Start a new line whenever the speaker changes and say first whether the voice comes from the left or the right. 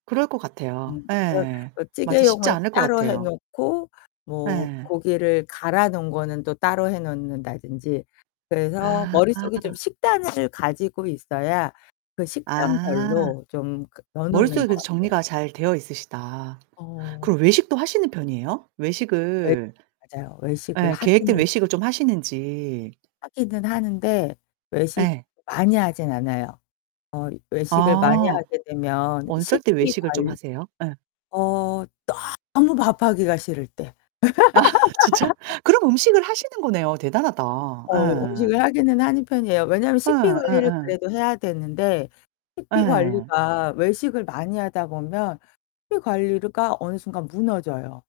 right: 그럴 것 같아요.
left: 음 어
right: 예
left: 뭐
right: 맞아 쉽지
left: 찌개용을
right: 않을 것
left: 따로 해
right: 같아요.
left: 놓고 뭐
right: 예.
left: 고기를 갈아 놓은 거는 또 따로 해 놓는다든지. 그래서 머릿속에 좀
right: 아.
left: 식단을 가지고 있어야 그
right: 아.
left: 식단별로 좀 그 넣어 놓는
right: 머릿속에
left: 것
right: 그래도
left: 같아요.
right: 정리가 잘 되어 있으시다.
left: 어.
right: 그럼 외식도 하시는 편이에요?
left: 예.
right: 외식을
left: 맞아요. 외식을
right: 네 계획된
left: 하기는
right: 외식을 좀 하시는지.
left: 하기는 하는데 외식
right: 예.
left: 많이 하진 않아요. 어 외식을 많이
right: 아.
left: 하게 되면
right: 어쩔 때
left: 식비
right: 외식을 좀
left: 관
right: 하세요? 예.
left: 어 너무 밥하기가 싫을 때.
right: 아 진짜? 그럼 음식을 하시는 거네요. 대단하다.
left: 어
right: 예.
left: 음식을 하기는 하는 편이에요. 왜냐면
right: 예
left: 식비 관리를
right: 예예.
left: 그래도 해야 되는데 식비
right: 예.
left: 관리가 외식을 많이 하다 보면 식비 관리가 어느 순간 무너져요.